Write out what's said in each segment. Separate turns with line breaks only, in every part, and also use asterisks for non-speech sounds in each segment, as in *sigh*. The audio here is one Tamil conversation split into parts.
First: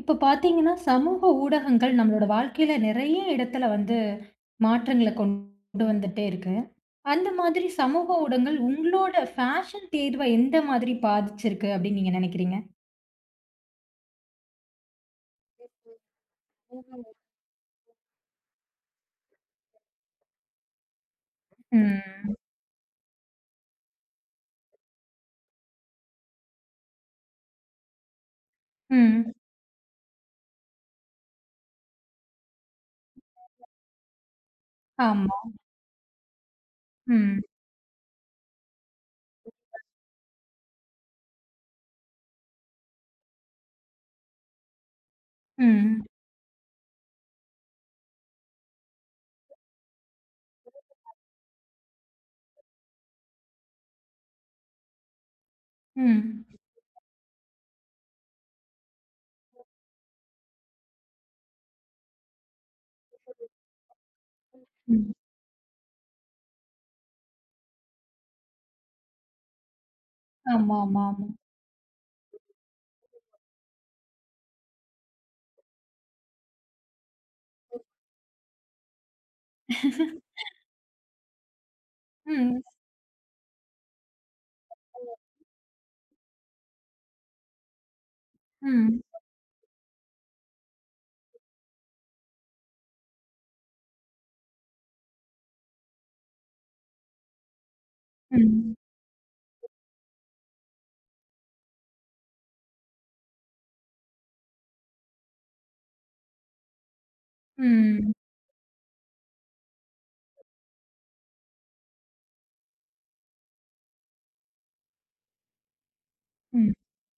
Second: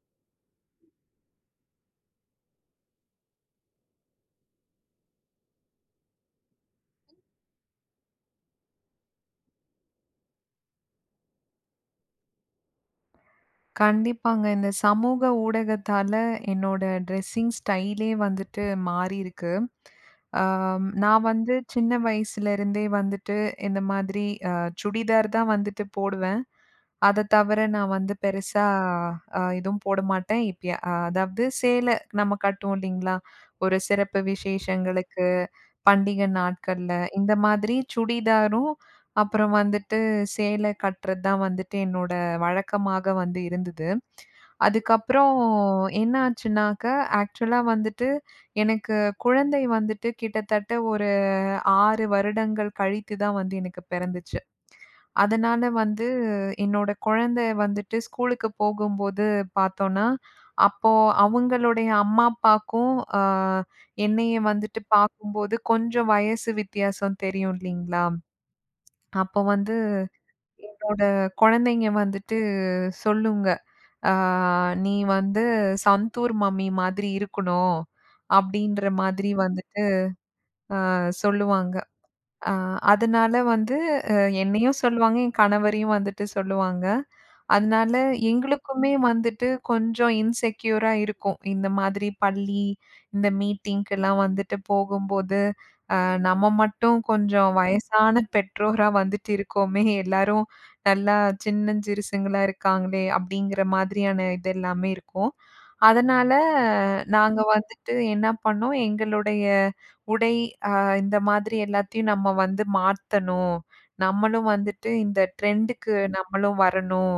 இப்ப பார்த்தீங்கன்னா, சமூக ஊடகங்கள் நம்மளோட வாழ்க்கையில நெறைய இடத்துல வந்து மாற்றங்கள கொண்டு வந்துட்டே இருக்கு. அந்த மாதிரி சமூக ஊடகங்கள் உங்களோட ஃபேஷன் தேர்வ எந்த மாதிரி பாதிச்சிருக்கு அப்டின்னு நீங்க நெனைக்கிறீங்க?
கண்டிப்பாங்க. இந்த சமூக ஊடகத்தால என்னோட ட்ரெஸ்ஸிங் ஸ்டைலே வந்துட்டு மாறியிருக்கு. ஆம், நான் வந்து சின்ன
ம்.
வயசுல இருந்தே வந்துட்டு இந்த மாதிரி அ சுடிதார் தான் வந்துட்டு போடுவேன். அத தவிர நான் வந்து பெருசா
ம்.
எதுவும் போட மாட்டேன். இப்ப அதாவது சேலை நம்ம கட்டுவோம் இல்லைங்களா? ஒரு சிறப்பு விசேஷங்களுக்கு,
ஆமா.
பண்டிகை நாட்கள்ல இந்த
ம்.
மாதிரி சுடிதாரும், அப்புறம் வந்துட்டு சேலை கட்டுறது தான் வந்துட்டு என்னோட வழக்கமாக வந்து இருந்தது. அதுக்கப்புறம்
ம்.
என்ன ஆச்சுன்னாக்க, ஆக்சுவலா வந்துட்டு எனக்கு குழந்தை வந்துட்டு கிட்டத்தட்ட ஒரு 6 வருடங்கள் கழித்து தான் வந்து எனக்கு பிறந்துச்சு. அதனால வந்து
ம்.
என்னோட குழந்தை வந்துட்டு ஸ்கூலுக்கு போகும்போது பார்த்தோன்னா, அப்போ அவங்களுடைய அம்மா, அப்பாக்கும் அ என்னைய வந்துட்டு
ம்.
பார்க்கும்போது கொஞ்சம் வயசு வித்தியாசம் தெரியும் இல்லீங்களா? அப்போ வந்து
ஆமா,
என்னோட
ஆமா, ஆமா.
குழந்தைங்க வந்துட்டு சொல்லுங்க, "அ நீ வந்து சந்தூர் மம்மி மாதிரி இருக்கணும்." அப்படீன்ற மாதிரி வந்துட்டு சொல்லுவாங்க. ஆ
ம்.
அதனால வந்து அ என்னையும் சொல்லுவாங்க, என் கணவரையும் வந்துட்டு சொல்லுவாங்க. அதனால எங்களுக்குமே
ம்.
வந்துட்டு கொஞ்சம் இன்செக்யூரா இருக்கும். இந்த மாதிரி பள்ளி, இந்த மீட்டிங்க்கெல்லாம் வந்துட்டு போகும்போது, அ நம்ம மட்டும் கொஞ்சம் வயசான
ம்.
பெற்றோரா வந்துட்டு இருக்கோமே! எல்லாரும் நல்லா சின்னஞ்சிறுசுங்களா இருக்காங்களே! அப்படிங்கிற மாதிரியான இது எல்லாமே இருக்கும். அதனால நாங்க வந்துட்டு
ம்.
என்ன பண்ணோம், எங்களுடைய உடை அ இந்த மாதிரி எல்லாத்தையும் நம்ம வந்து மாத்தணும். நம்மளும் வந்துட்டு இந்த ட்ரெண்டுக்கு நம்மளும்
ம்.
வரணும்.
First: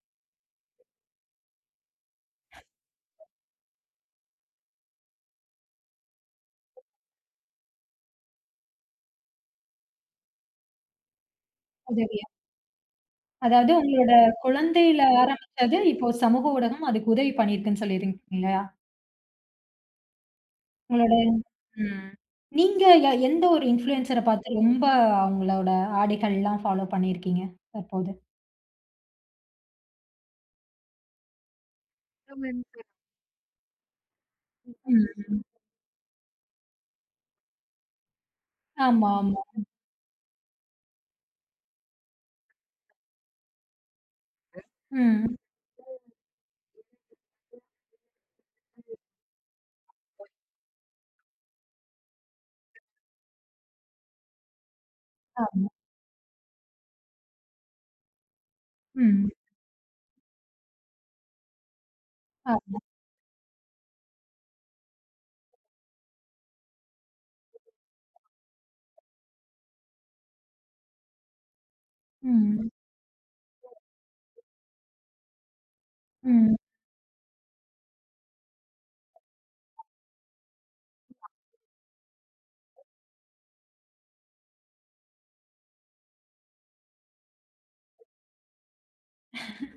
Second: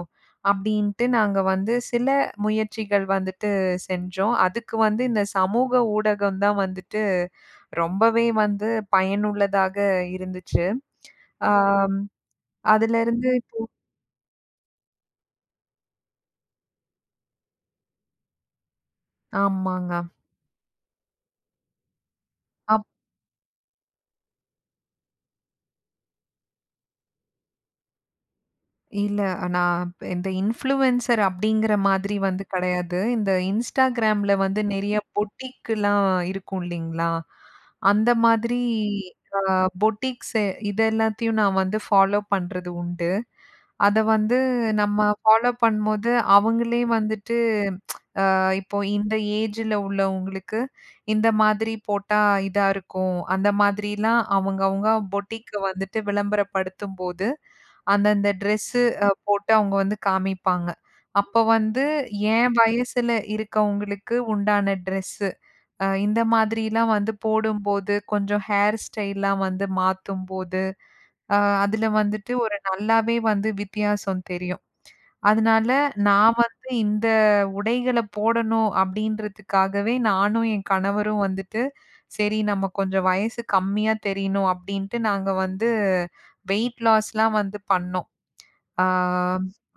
அப்படின்ட்டு நாங்க வந்து சில முயற்சிகள் வந்துட்டு செஞ்சோம். அதுக்கு வந்து இந்த சமூக ஊடகம் தான் வந்துட்டு ரொம்பவே வந்து பயனுள்ளதாக இருந்துச்சு. ஆம்.
உதவியா.
அதுலருந்து
அதாவது உங்களோட குழந்தையில ஆரம்பிச்சது இப்போ சமூக ஊடகம் அதுக்கு உதவி பண்ணியிருக்குன்னு சொல்லியிருக்கீங்க இல்லையா?
ஆமாங்க.
உங்களோட ம். நீங்க எந்த ஒரு இன்ஃப்ளூயன்சர பார்த்து ரொம்ப அவங்களோட ஆடைகள்லாம் ஃபாலோ பண்ணியிருக்கீங்க தற்போது?
இல்ல. நான் இந்த இன்ஃப்ளூயன்சர் அப்படிங்கிற மாதிரி வந்து
இன்ஃப்ளூயன்சர்.
கிடையாது. இந்த Instagramல வந்து நெறைய
ம். ம்.
பொட்டிக்லாம் இருக்கும் இல்லைங்களா? அந்த மாதிரி
ஆமா,
அ
ஆமா.
பொட்டிக்ஸ் இது எல்லாத்தையும் நான் வந்து ஃபாலோ பண்றது உண்டு. அத வந்து நம்ம
ம்.
ஃபாலோ பண்ணும்போது அவங்களே வந்துட்டு இப்போ இந்த ஏஜ்ல உள்ளவங்களுக்கு இந்த மாதிரி போட்டா இதா இருக்கும். அந்த மாதிரிலாம் அவங்க அவங்க பொட்டிக்க
ஆமா.
வந்துட்டு விளம்பரப்படுத்தும்போது அந்தந்த ட்ரெஸ்ஸு
ம்.
போட்டு அவங்க வந்து காமிப்பாங்க. அப்ப வந்து என்
ஆ.
வயசுல இருக்கவங்களுக்கு உண்டான ட்ரெஸ்ஸு. இந்த மாதிரிலாம் வந்து போடும்போது, கொஞ்சம் ஹேர் ஸ்டைல்லாம் வந்து மாத்தும்போது, அ அதுல வந்துட்டு ஒரு
ம்.
நல்லாவே வந்து வித்தியாசம் தெரியும். அதனால நான்
ம்.
வந்து இந்த உடைகள போடணும் அப்படின்றதுக்காகவே நானும் என் கணவரும் வந்துட்டு, சரி நம்ம கொஞ்சம் வயசு கம்மியா தெரியணும் அப்படின்ட்டு நாங்க வந்து வெயிட் லாஸ்லாம் வந்து பண்ணோம். ஆ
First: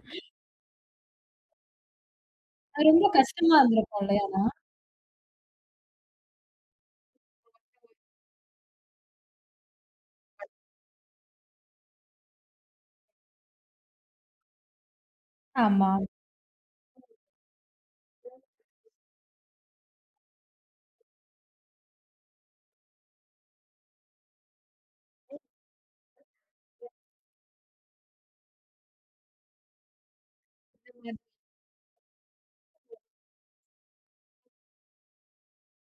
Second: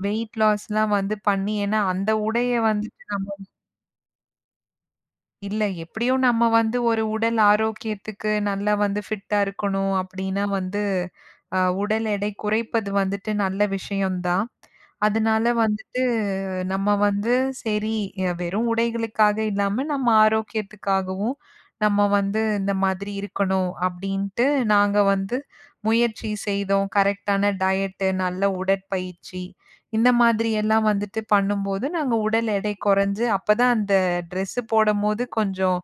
வெயிட் லாஸ்லாம் வந்து பண்ணி ஏன்னா அந்த உடைய
அது ரொம்ப
வந்துட்டு
கஷ்டமா இருந்திருக்கும் இல்லையா? ஆனா.
இல்ல எப்படியும் நம்ம வந்து ஒரு உடல் ஆரோக்கியத்துக்கு நல்லா வந்து ஃபிட்டா இருக்கணும் அப்படின்னா வந்து அ, உடல் எடை குறைப்பது வந்துட்டு நல்ல விஷயம்தான். அதனால
ஆமா.
வந்துட்டு நம்ம வந்து சரி அ, வெறும் உடைகளுக்காக இல்லாம நம்ம ஆரோக்கியத்துக்காகவும் நம்ம வந்து இந்த மாதிரி இருக்கணும் அப்படின்ட்டு நாங்க வந்து முயற்சி செய்தோம். கரெக்டான டயட்டு, நல்ல உடற்பயிற்சி இந்த மாதிரி எல்லாம் வந்துட்டு பண்ணும்போது நாங்க உடல் எடை குறைஞ்சு அப்பதான் அந்த ட்ரெஸ்ஸு போடம்போது கொஞ்சம்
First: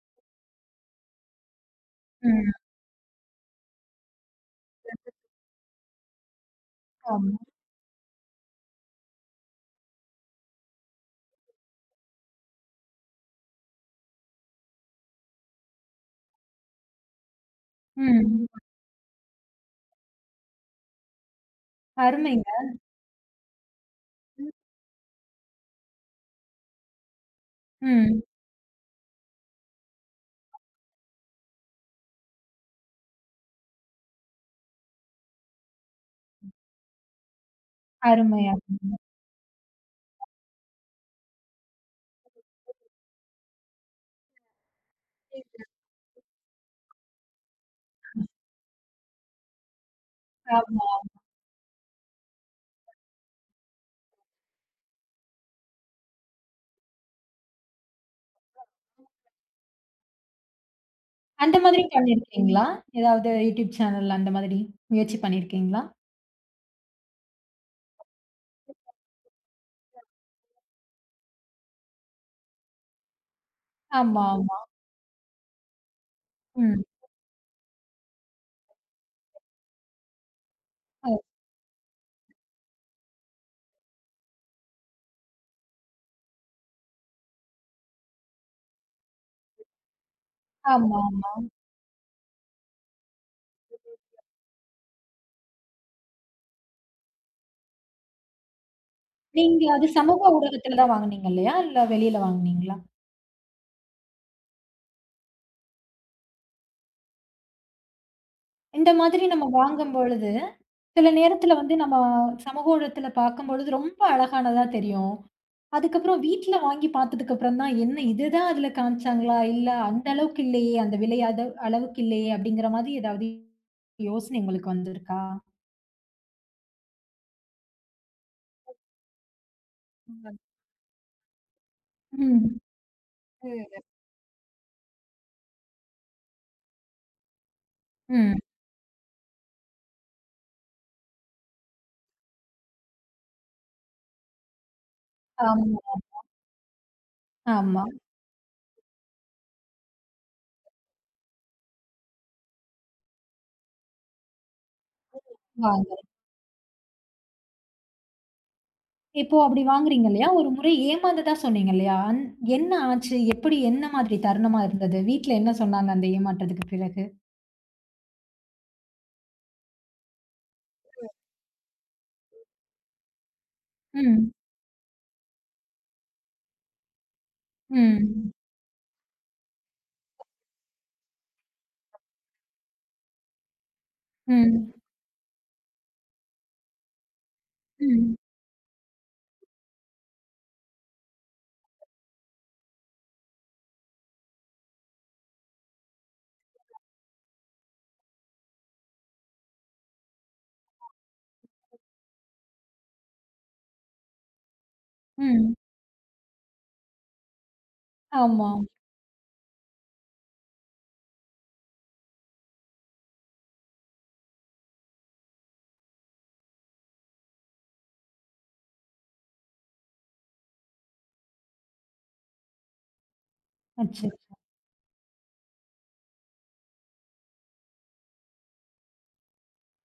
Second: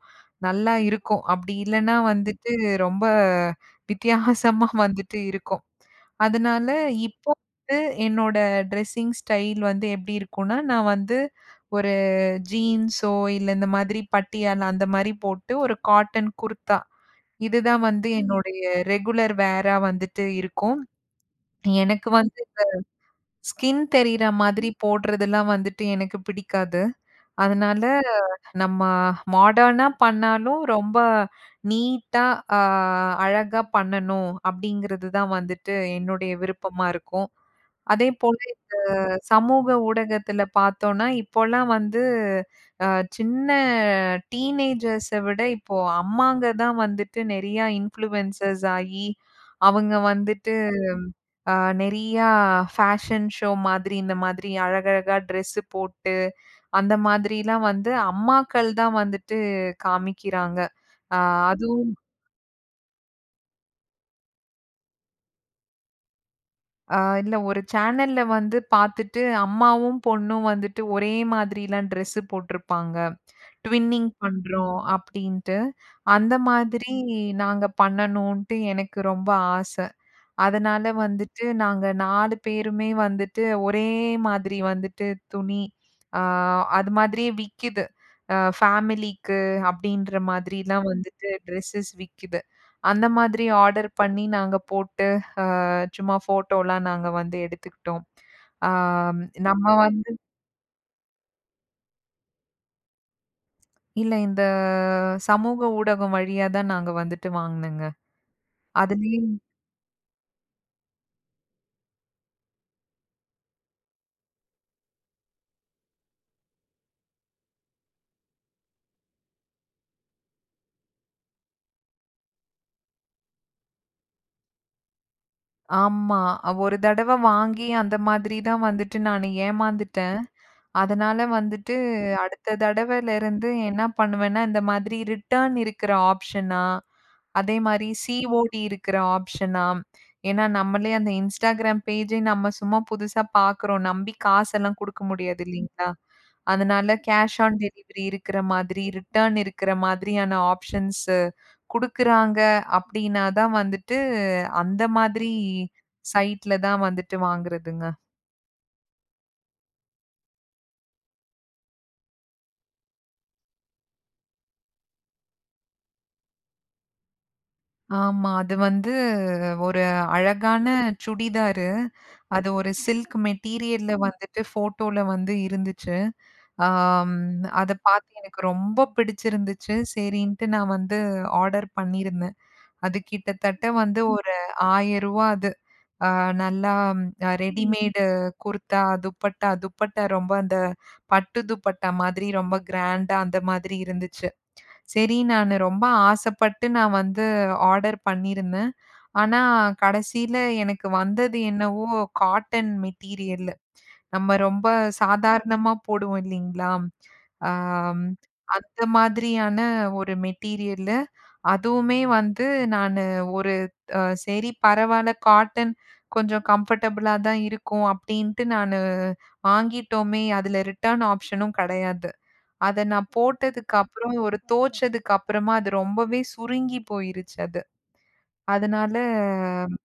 நல்லா இருக்கும். அப்படி இல்லன்னா வந்துட்டு
ம்.
ரொம்ப வித்தியாசமா வந்துட்டு இருக்கும். அதனால இப்போ
ஆமா.
வந்து என்னோட ட்ரெஸ்ஸிங் ஸ்டைல் வந்து எப்படி இருக்கும்னா, நான் வந்து ஒரு ஜீன்ஸோ இல்ல இந்த மாதிரி பட்டியாலா அந்த மாரி போட்டு ஒரு காட்டன் குர்தா. இதுதான் வந்து
ம்.
என்னுடைய ரெகுலர் வேரா வந்துட்டு இருக்கும். எனக்கு வந்து
அருமைங்க.
ஸ்கின் தெரியிற மாதிரி போடுறதெல்லாம் வந்துட்டு எனக்கு பிடிக்காது. அதனால
ம்.
நம்ம மாடர்னா பண்ணாலும் ரொம்ப நீட்டா, அ அழகா பண்ணணும் அப்படிங்கிறது தான் வந்துட்டு என்னுடைய விருப்பமா இருக்கும். அதேபோல
அருமையா.
சமூக ஊடகத்துல பார்த்தோம்னா, இப்போலாம் வந்து அ சின்ன டீனேஜர்ஸ விட இப்போ அம்மாங்க தான் வந்துட்டு நெறையா இன்ஃப்ளூயன்சர்ஸ் ஆகி அவங்க வந்துட்டு
ஆமா.
ஆ நெறையா ஃபேஷன் ஷோ மாதிரி, இந்த மாதிரி அழகழகா ட்ரெஸ்ஸு போட்டு, அந்த மாதிரிலாம் வந்து அம்மாக்கள் தான் வந்துட்டு காமிக்கிறாங்க. ஆ
அந்த மாதிரி
அதுவும்
பண்ணியிருக்கீங்களா? ஏதாவது யூடியூப் சேனல் அந்த மாதிரி முயற்சி பண்ணியிருக்கீங்களா?
இல்ல ஒரு சேனல்ல வந்து பார்த்துட்டு, அம்மாவும், பொண்ணும் வந்துட்டு ஒரே மாதிரிலாம் ட்ரெஸ்ஸு போட்டிருப்பாங்க. ட்வின்னிங்
ஆமா, ஆமா.
பண்றோம் அப்படின்ட்டு. அந்த
ம்.
மாதிரி நாங்க பண்ணணுன்ட்டு எனக்கு ரொம்ப ஆச. அதனால
அ
வந்துட்டு நாங்க 4 பேருமே வந்துட்டு ஒரே மாதிரி வந்துட்டு துணி, ஆ அது மாதிரியே விக்கிது. ஃபேமிலிக்கு அப்படின்ற மாதிரிலாம்
ஆமா.
வந்துட்டு ட்ரெஸ்ஸஸ் விக்கிது. அந்த மாதிரி ஆர்டர் பண்ணி நாங்க போட்டு சும்மா ஃபோட்டோலாம் நாங்க வந்து எடுத்துக்கிட்டோம். ஆ
நீங்க
நம்ம
அது சமூக ஊடகத்துல தான் வாங்குனீங்க இல்லையா? இல்ல வெளியில வாங்குனீங்களா?
இல்ல இந்த சமூக ஊடகம் வழியா தான் நாங்க வந்துட்டு வாங்குனங்க.
இந்த மாதிரி
அதுலயும்
நம்ம வாங்கும்பொழுது, சில நேரத்துல வந்து நம்ம சமூக ஊடகத்துல பார்க்கும்பொழுது ரொம்ப அழகானதா தெரியும். அதுக்கப்புறம் வீட்ல வாங்கி பார்த்ததுக்கு அப்புறம் தான், என்ன இதுதான் அதுல காமிச்சாங்களா? இல்ல அந்த அளவுக்கு இல்லையே, அந்த விலை அது அளவுக்கு இல்லையே அப்படிங்கிற மாதிரி ஏதாவது யோசனை உங்களுக்கு வந்திருக்கா?
ஆமா. ஒரு தடவ வாங்கி அந்த மாதிரி தான் வந்துட்டு நானு ஏமாந்துட்டேன். அதனால வந்துட்டு அடுத்த
ம்.
தடவையிலருந்து என்ன பண்ணுவேன்னா, இந்த மாதிரி ரிட்டர்ன் இருக்கிற ஆப்ஷனா, அதே மாரி
ம்.
சிஓடி இருக்கிற ஆப்ஷனா, ஏன்னா நம்மளே அந்த Instagram பேஜே நம்ம சும்மா புதுசா பார்க்குறோம். நம்பி காசெல்லாம் குடுக்க முடியாது
ஆமா,
இல்லீங்களா? அதனால கேஷ் ஆன்
ஆமா.
டெலிவரி இருக்கிற மாதிரி, ரிட்டர்ன் இருக்கிற மாதிரியான ஆப்ஷன்ஸ் குடுக்குறாங்க அப்டின்னா தான் வந்துட்டு, அந்த மாதிரி
வா
சைட்ல தான் வந்துட்டு வாங்குறதுங்க.
இப்போ அப்படி வாங்குறீங்க இல்லையா? ஒரு முறை ஏமாந்ததா சொன்னீங்க இல்லையா? என்ன ஆச்சு? எப்படி என்ன மாதிரி தருணமா இருந்தது? வீட்ல என்ன சொன்னாங்க அந்த ஏமாற்றத்துக்கு பிறகு?
ஆமா. அது வந்து ஒரு அழகான சுடிதாரு. அது ஒரு சில்க் மெட்டீரியல்ல
ம்,
வந்துட்டு ஃபோட்டோல வந்து இருந்துச்சு. ஆம். அத பார்த்து
ம்,
எனக்கு ரொம்ப பிடிச்சிருந்துச்சு. சரின்ட்டு நான் வந்து ஆர்டர் பண்ணியிருந்தேன். அது கிட்டத்தட்ட வந்து ஒரு ரூ.
ம்,
1000 அது. அ நல்லா அ ம். ரெடிமேடு
ம்,
குர்தா, துப்பட்டா, ரொம்ப அந்த பட்டு துப்பட்டா மாதிரி ரொம்ப கிராண்டா அந்த மாதிரி இருந்துச்சு. சரி, நானு ரொம்ப ஆசைப்பட்டு நான் வந்து ஆர்டர் பண்ணியிருந்தேன். ஆனா, கடைசியில எனக்கு வந்தது என்னவோ காட்டன் மெட்டீரியல்லு. நம்ம ரொம்ப
ம்.
சாதாரணமா போடுவோம் இல்லீங்களா? ஆம்.
ஆமா.
அந்த மாதிரியான ஒரு மெட்டீரியல்லு. அதுவுமே வந்து நானு ஒரு சரி பரவால்ல காட்டன் கொஞ்சம் கம்ஃபர்டபுளா தான் இருக்கும் அப்டின்ட்டு நானு வாங்கிட்டோமே! அதுல ரிட்டர்ன் ஆப்ஷனும் கெடையாது. அத நான் போட்டதுக்கு
அச்சச்சோ!
அப்புறம், ஒரு துவச்சதுக்கு அப்புறமா அது ரொம்பவே சுருங்கி போயிருச்சு அது. அதனால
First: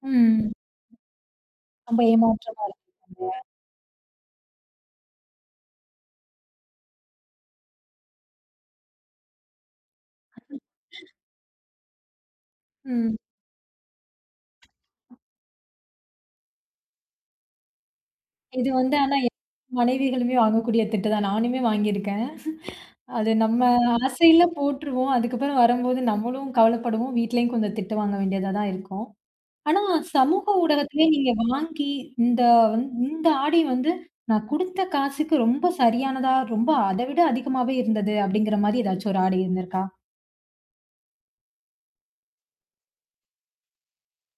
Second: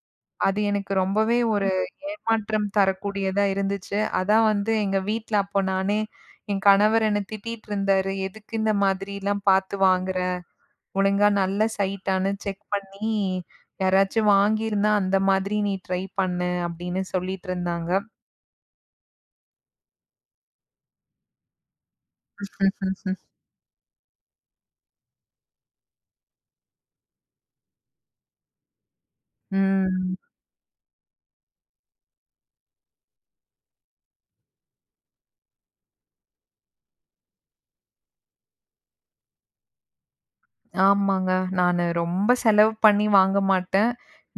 ம்.
அது எனக்கு ரொம்பவே ஒரு
ரொம்ப ஏமாற்றமா
ஏமாற்றம்
இருக்கு இல்லையா?
தரக்கூடியதா இருந்துச்சு. அதான் வந்து எங்க வீட்ல அப்போ நானே என் கணவர் என்ன திட்டிட்டு இருந்தாரு. "எதுக்கு இந்த மாதிரிலாம் பார்த்து வாங்குற? ஒழுங்கா நல்ல சைட்டான்னு செக் பண்ணி
ம்.
யாராச்சும் வாங்கியிருந்தா அந்த மாதிரி நீ ட்ரை பண்ணு" அப்படின்னு சொல்லிட்டு இருந்தாங்க.
இது வந்து ஆனா மனைவிகளுமே வாங்கக்கூடிய திட்டு தான். நானுமே வாங்கியிருக்கேன். அது நம்ம ஆசையில போட்டுருவோம். அதுக்கப்புறம் வரும்போது நம்மளும் கவலைப்படுவோம். வீட்லயும் கொஞ்சம் திட்டு வாங்க வேண்டியதா தான் இருக்கும். ஆனா,
ம்.
சமூக ஊடகத்திலே நீங்க வாங்கி, இந்த இந்த ஆடை வந்து நான் குடுத்த காசுக்கு ரொம்ப சரியானதா, ரொம்ப அத விட அதிகமாவே இருந்தது அப்படிங்கிற மாரி ஏதாச்சும் ஒரு ஆடை இருந்திருக்கா?
ஆமாங்க. நானு ரொம்ப செலவு பண்ணி வாங்க மாட்டேன்.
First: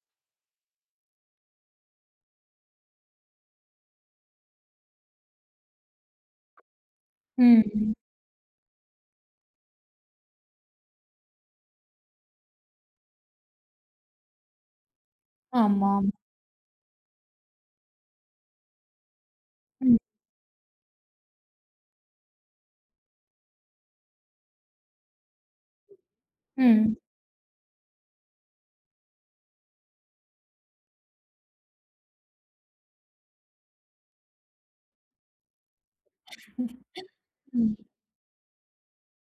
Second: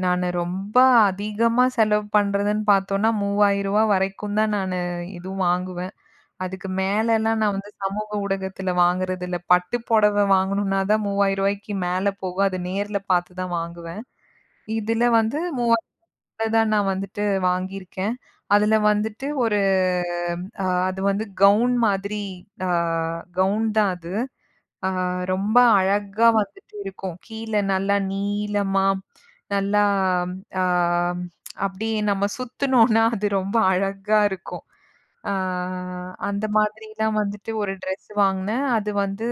நானு ரொம்ப அதிகமா செலவு பண்றதுன்னு பார்த்தோம்னா, ரூ. 3000 வரைக்கும் தான் நானு இதுவும் வாங்குவேன். அதுக்கு மேலலாம் நான்
ம்.
வந்து
ம்.
சமூக ஊடகத்துல வாங்குறதில்ல. பட்டு புடவ வாங்கணும்னா தான் ரூ. 3000க்கு மேல போகும். அது நேர்ல பார்த்து தான் வாங்குவேன். இதுல வந்து
ஆமா.
3000 தான் நான் வந்துட்டு வாங்கியிருக்கேன். அதுல வந்துட்டு ஒரு
ம்.
அது வந்து கவுன் மாதிரி அ கவுன் தான் அது. ஆ ரொம்ப அழகா வந்துட்டு
ம்.
இருக்கும். கீழ நல்லா நீளமா, நல்லா ஆ அப்படியே நம்ம சுத்துனோம்னா, அது ரொம்ப அழகா இருக்கும். ஆ அந்த மாதிரிலாம் வந்துட்டு ஒரு
ம்.
ட்ரெஸ் வாங்குனேன். அது வந்து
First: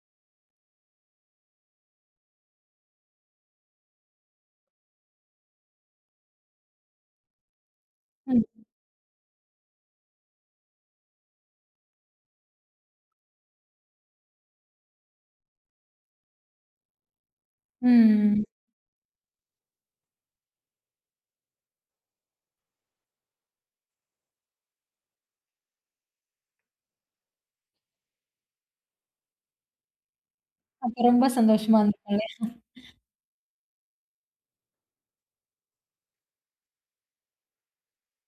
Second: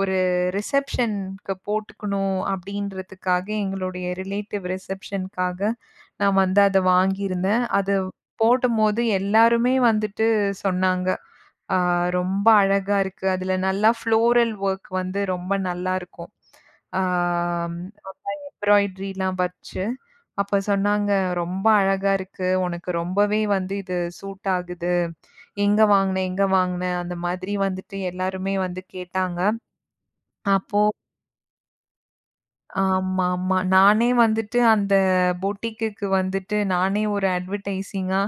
ஒரு ரிசப்ஷனுக்கு போட்டுக்கணும் அப்படின்றதுக்காக எங்களுடைய ரிலேட்டிவ் ரிசப்ஷனுக்காக நான் வந்து அத வாங்கியிருந்தேன். அது
ம்.
போடும்போது எல்லாருமே வந்துட்டு சொன்னாங்க. ஆ ரொம்ப அழகா இருக்கு. அதுல நல்லா ஃப்ளோரல் ஒர்க் வந்து ரொம்ப நல்லாருக்கும். ஆ
ம்.
எம்ப்ராய்டரிலாம் வச்சு அப்ப சொன்னாங்க, "ரொம்ப அழகா இருக்கு. உனக்கு ரொம்பவே வந்து இது சூட் ஆகுது. எங்க வாங்குன? எங்க வாங்குன?" அந்த மாதிரி வந்துட்டு எல்லாருமே வந்து கேட்டாங்க. அப்போ
அப்ப ரொம்ப சந்தோஷமா இருந்திருக்கும்ல.
ஆமா, ஆமா. நானே வந்துட்டு அந்த பொட்டிக்குக்கு வந்துட்டு நானே ஒரு அட்வர்டைசிங்கா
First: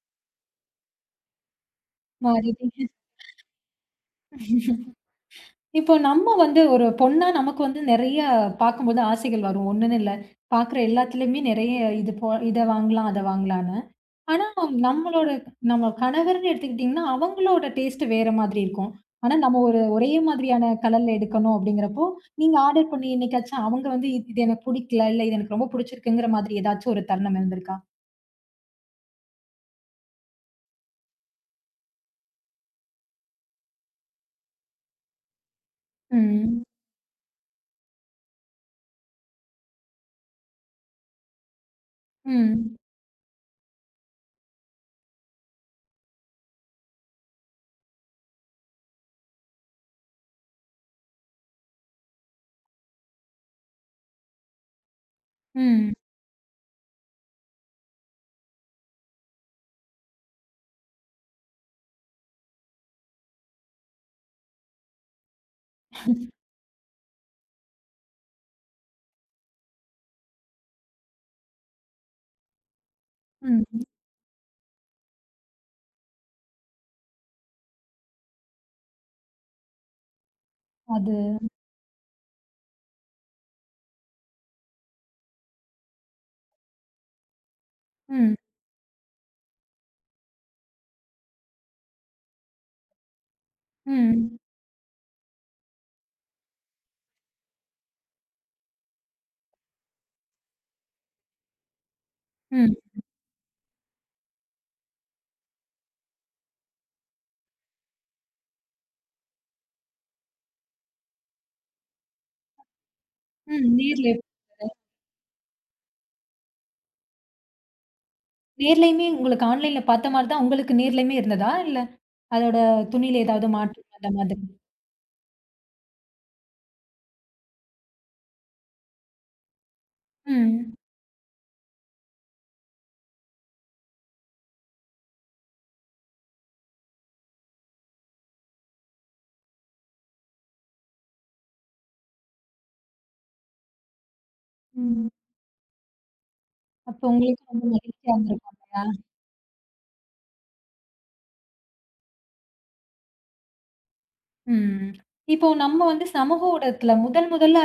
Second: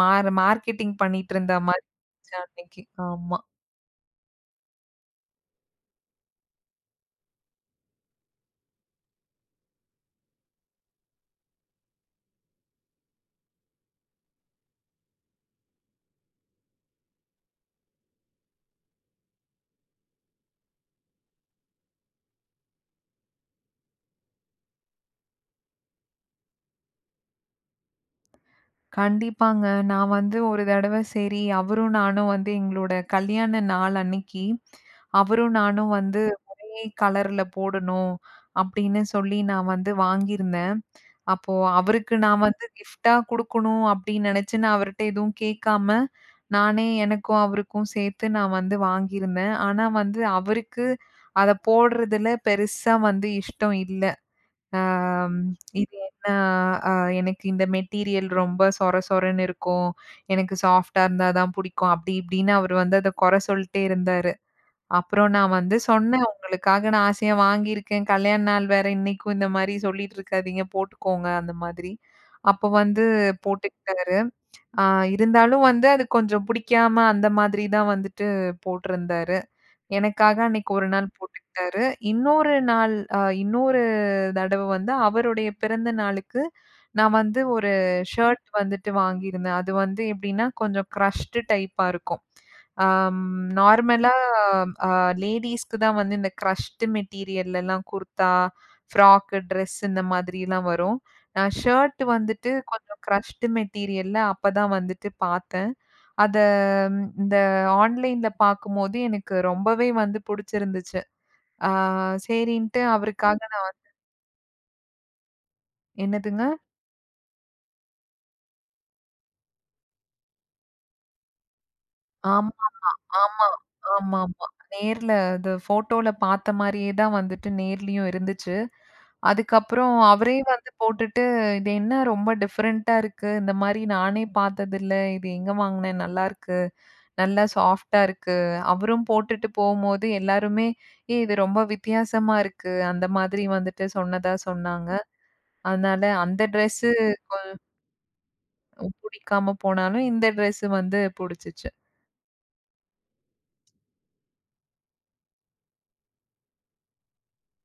மார்க்கெட்டிங் பண்ணிட்டு இருந்த மாதிரி இருந்துச்சு அன்னைக்கு.
மாறிட்டீங்க.
ஆமா.
இப்போ நம்ம வந்து ஒரு பொண்ணா நமக்கு வந்து நெறைய பார்க்கும்போது ஆசைகள் வரும். ஒண்ணுன்னு இல்ல. பார்க்குற எல்லாத்துலயுமே நெறைய இது போ இத வாங்கலாம், அத வாங்கலான்னு. ஆனா, நம்மளோட நம்ம கணவர்ன்னு எடுத்துக்கிட்டீங்கன்னா, அவங்களோட டேஸ்ட் வேற மாதிரி இருக்கும். ஆனா, நம்ம ஒரு ஒரே மாதிரியான கலர்ல எடுக்கணும் அப்படிங்கிறப்போ, நீங்க ஆர்டர் பண்ணி என்னைக்காச்சும் அவங்க வந்து இது இது எனக்கு பிடிக்கல, இல்ல இது எனக்கு ரொம்ப பிடிச்சிருக்குங்கிற மாதிரி ஏதாச்சும் ஒரு தருணம் இருந்திருக்கா?
கண்டிப்பாங்க. நான் வந்து ஒரு தடவ சரி, அவரும் நானும் வந்து எங்களோட கல்யாண நாள் அன்னைக்கு, அவரும் நானும் வந்து
ம்.
ஒரே கலர்ல போடணும் அப்படின்னு சொல்லி நான் வந்து வாங்கியிருந்தேன். அப்போ அவருக்கு நான் வந்து
ம்.
கிஃப்ட்டா குடுக்கணும் அப்படின்னு நினைச்சு நான் அவர்ட்ட எதுவும் கேட்காம, நானே எனக்கும் அவருக்கும் சேர்த்து நான் வந்து வாங்கியிருந்தேன். ஆனா வந்து அவருக்கு அத போடுறதுல பெருசா வந்து இஷ்டம் இல்ல. ஆம்,
ம்.
இது என்ன அ எனக்கு இந்த மெட்டீரியல் ரொம்ப சொர சொரன்னு இருக்கும். எனக்கு சாஃப்ட்டா இருந்தா தான் புடிக்கும். அப்படி இப்படின்னு அவரு வந்து அத கொற சொல்ட்டே இருந்தாரு. அப்புறம் நான் வந்து சொன்னேன், "உங்களுக்காக நான் ஆசையா வாங்கியிருக்கேன். கல்யாண நாள் வேற இன்னைக்கும் இந்த மாரி சொல்லிட்டு இருக்காதீங்க. போட்டுக்கோங்க." அந்த மாதிரி. அப்போ வந்து
ம்.
போட்டுக்கிட்டாரு. ஆ இருந்தாலும் வந்து அது கொஞ்சம் பிடிக்காம அந்த மாதிரி தான் வந்துட்டு போட்டிருந்தாரு. எனக்காக அன்னைக்கு ஒரு நாள்
அது.
போட்டுக்கிட்டாரு. இன்னொரு நாள் இன்னொரு தடவ வந்து அவருடைய பிறந்த நாளுக்கு நான் வந்து ஒரு
ம்.
ஷர்ட் வந்துட்டு வாங்கியிருந்தேன். அது வந்து எப்படின்னா, கொஞ்சம் க்ரஷ்டு டைப்பா இருக்கும். அம் நார்மலா
ம்.
அ லேடீஸ்க்கு தான் வந்து இந்த க்ரஷ்டு மெட்டீரியல்லலாம் குர்தா, ஃப்ராக்கு, ட்ரெஸ் இந்த மாதிரிலாம் வரும். நான் ஷர்ட் வந்துட்டு
ம்.
கொஞ்சம் க்ரஷ்டு மெட்டீரியல்ல அப்பதான் வந்துட்டு பார்த்தேன். அத இந்த ஆன்லைன்ல பார்க்கும்போது எனக்கு ரொம்பவே வந்து புடிச்சிருந்துச்சு. ஆ சரின்ட்டு அவருக்காக
ம். நேர்ல
என்னதுங்க?
நேர்லயுமே உங்களுக்கு ஆன்லைன்ல பார்த்த மாரி தான் உங்களுக்கு நேர்லயுமே இருந்ததா? இல்ல அதோட
ஆமா.
துணியில
ஆமா,
ஏதாவது மாற்றம் அந்த மாதிரி?
ஆமாமா. நேர்ல அது ஃபோட்டோல பார்த்த மாரியே தான் வந்துட்டு நேர்லயும் இருந்துச்சு. அதுக்கப்புறம் அவரே வந்து
ம்.
போட்டுட்டு, "இது என்ன ரொம்ப டிஃபரெண்ட்டா இருக்கு. இந்த மாரி நானே பார்த்ததில்ல. இது எங்க வாங்குனேன்? நல்லாருக்கு. நல்லா சாஃப்ட்டா இருக்கு." அவரும் போட்டுட்டு போம்போது எல்லாருமே, "ஏய் இது ரொம்ப வித்தியாசமா இருக்கு." அந்த மாதிரி வந்துட்டு சொன்னதா சொன்னாங்க.
ம்.
அதனால அந்த ட்ரெஸ்ஸு
அப்போ உங்களுக்கு ரொம்ப மகிழ்ச்சியா இருந்திருக்கும் இல்லையா?
புடிக்காம போனாலும், இந்த ட்ரெஸ்ஸு வந்து புடிச்சுச்சு.
ம். இப்போ நம்ம வந்து சமூக ஊடகத்துல முதல் முதல்ல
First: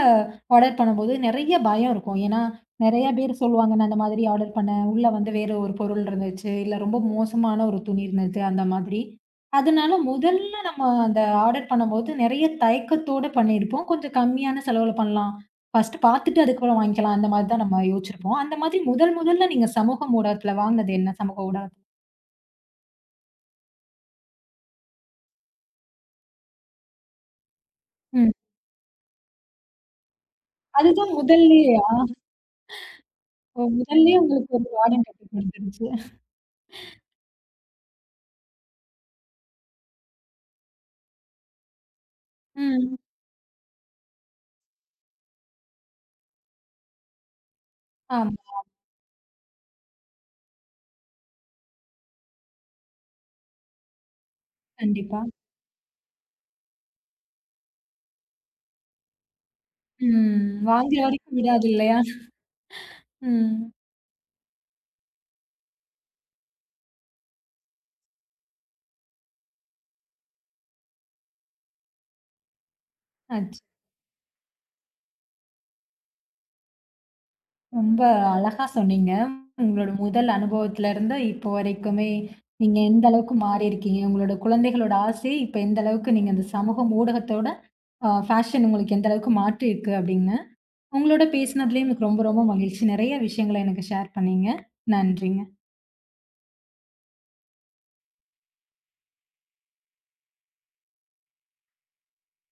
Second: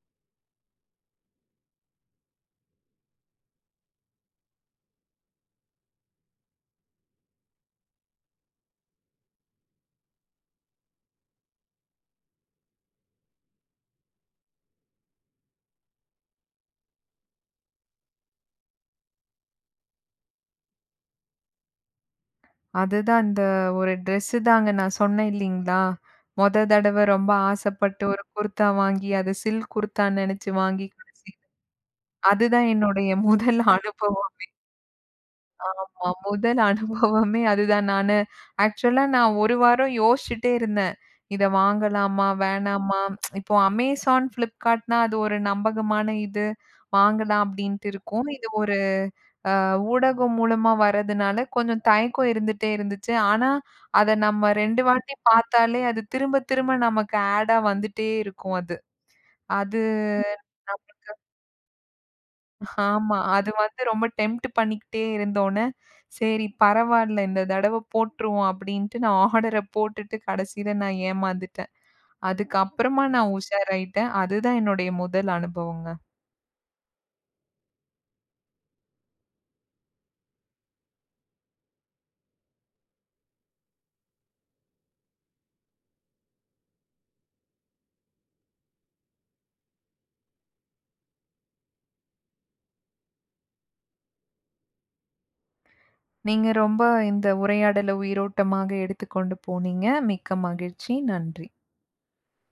ஆர்டர் பண்ணும்போது நெறைய பயம் இருக்கும். ஏன்னா, நெறைய பேர் சொல்லுவாங்க, "நான் அந்த மாதிரி ஆர்டர் பண்ணேன். உள்ள வந்து வேற ஒரு பொருள் இருந்துச்சு. இல்ல ரொம்ப மோசமான ஒரு துணி இருந்தது." அந்த மாதிரி. அதனால முதல்ல நம்ம அந்த ஆர்டர் பண்ணும்போது நெறைய தயக்கத்தோட பண்ணியிருப்போம். கொஞ்சம் கம்மியான செலவுல பண்ணலாம். ஃபர்ஸ்ட்டு பார்த்துட்டு அதுக்கப்புறம் வாங்கிக்கலாம். அந்த மாதிரி தான் நம்ம யோசிச்சிருப்போம். அந்த மாதிரி முதல் முதல்ல நீங்க சமூக ஊடகத்துல வாங்குனது என்ன? சமூக ஊடகம்.
அதுதான் இந்த ஒரு ட்ரெஸ்ஸு தாங்க நான் சொன்னேன் இல்லீங்களா? மொத தடவ ரொம்ப ஆசைப்பட்டு ஒரு
ம்.
குர்தா வாங்கி, அது சில்க் குர்தான்னு நெனைச்சு வாங்கி
அதுதான்
கடைசி
முதல்லயே,
அதுதான் என்னுடைய *laughs* முதல்
அப்போ முதல்லயே
அனுபவம்.
உங்களுக்கு ஒரு வார்டன் கட்டி குடுத்துருச்சு.
ஆமா. முதல் அனுபவமே அதுதான். நானு ஆக்சுவலா நான் 1 வாரம் யோசிச்சுட்டே இருந்தேன். இத வாங்கலாமா?
ம்.
வேணாமா? இப்போ Amazon, Flipkartனா அது ஒரு நம்பகமான இது. வாங்கலாம் அப்டின்ட்டு இருக்கும். இது
ஆமா.
ஒரு ஊடகம் மூலமா வரதுனால கொஞ்சம் தயக்கம் இருந்துட்டே இருந்துச்சு. ஆனா, அத நம்ம 2 வாட்டி
கண்டிப்பா.
பார்த்தாலே அது திரும்ப திரும்ப நமக்கு ஆடா வந்துட்டே இருக்கும் அது. அது
ம்.
நம்
வாங்குற வரைக்கும் விடாது இல்லையா?
ஆமா. அது
ம்.
வந்து ரொம்ப டெம்ப்ட் பண்ணிக்கிட்டே இருந்தோனே, சரி பரவால்ல இந்த தடவ போட்டுருவோம் அப்டின்ட்டு நான் ஆர்டர போட்டுட்டு கடைசில நான் ஏமாந்துட்டேன். அதுக்கப்புறமா நான்
அச்சோ!
உஷாராயிட்டேன். அதுதான் என்னுடைய முதல் அனுபவங்க.
ரொம்ப அழகா சொன்னீங்க. உங்களோட முதல் அனுபவத்திலருந்து இப்போ வரைக்குமே, நீங்க எந்த அளவுக்கு மாறியிருக்கீங்க? உங்களோட குழந்தைகளோட ஆசை இப்ப எந்த அளவுக்கு நீங்க அந்த சமூக ஊடகத்தோட ஃபேஷன் உங்களுக்கு எந்த அளவுக்கு மாற்றிருக்கு அப்படின்னு. உங்களோட பேசினதுலயும் எனக்கு ரொம்ப ரொம்ப மகிழ்ச்சி. நெறைய விஷயங்கள எனக்கு ஷேர் பண்ணீங்க. நன்றிங்க.
நீங்க ரொம்ப இந்த உரையாடல உயிரோட்டமாக எடுத்துக்கொண்டு போனீங்க. மிக்க மகிழ்ச்சி. நன்றி.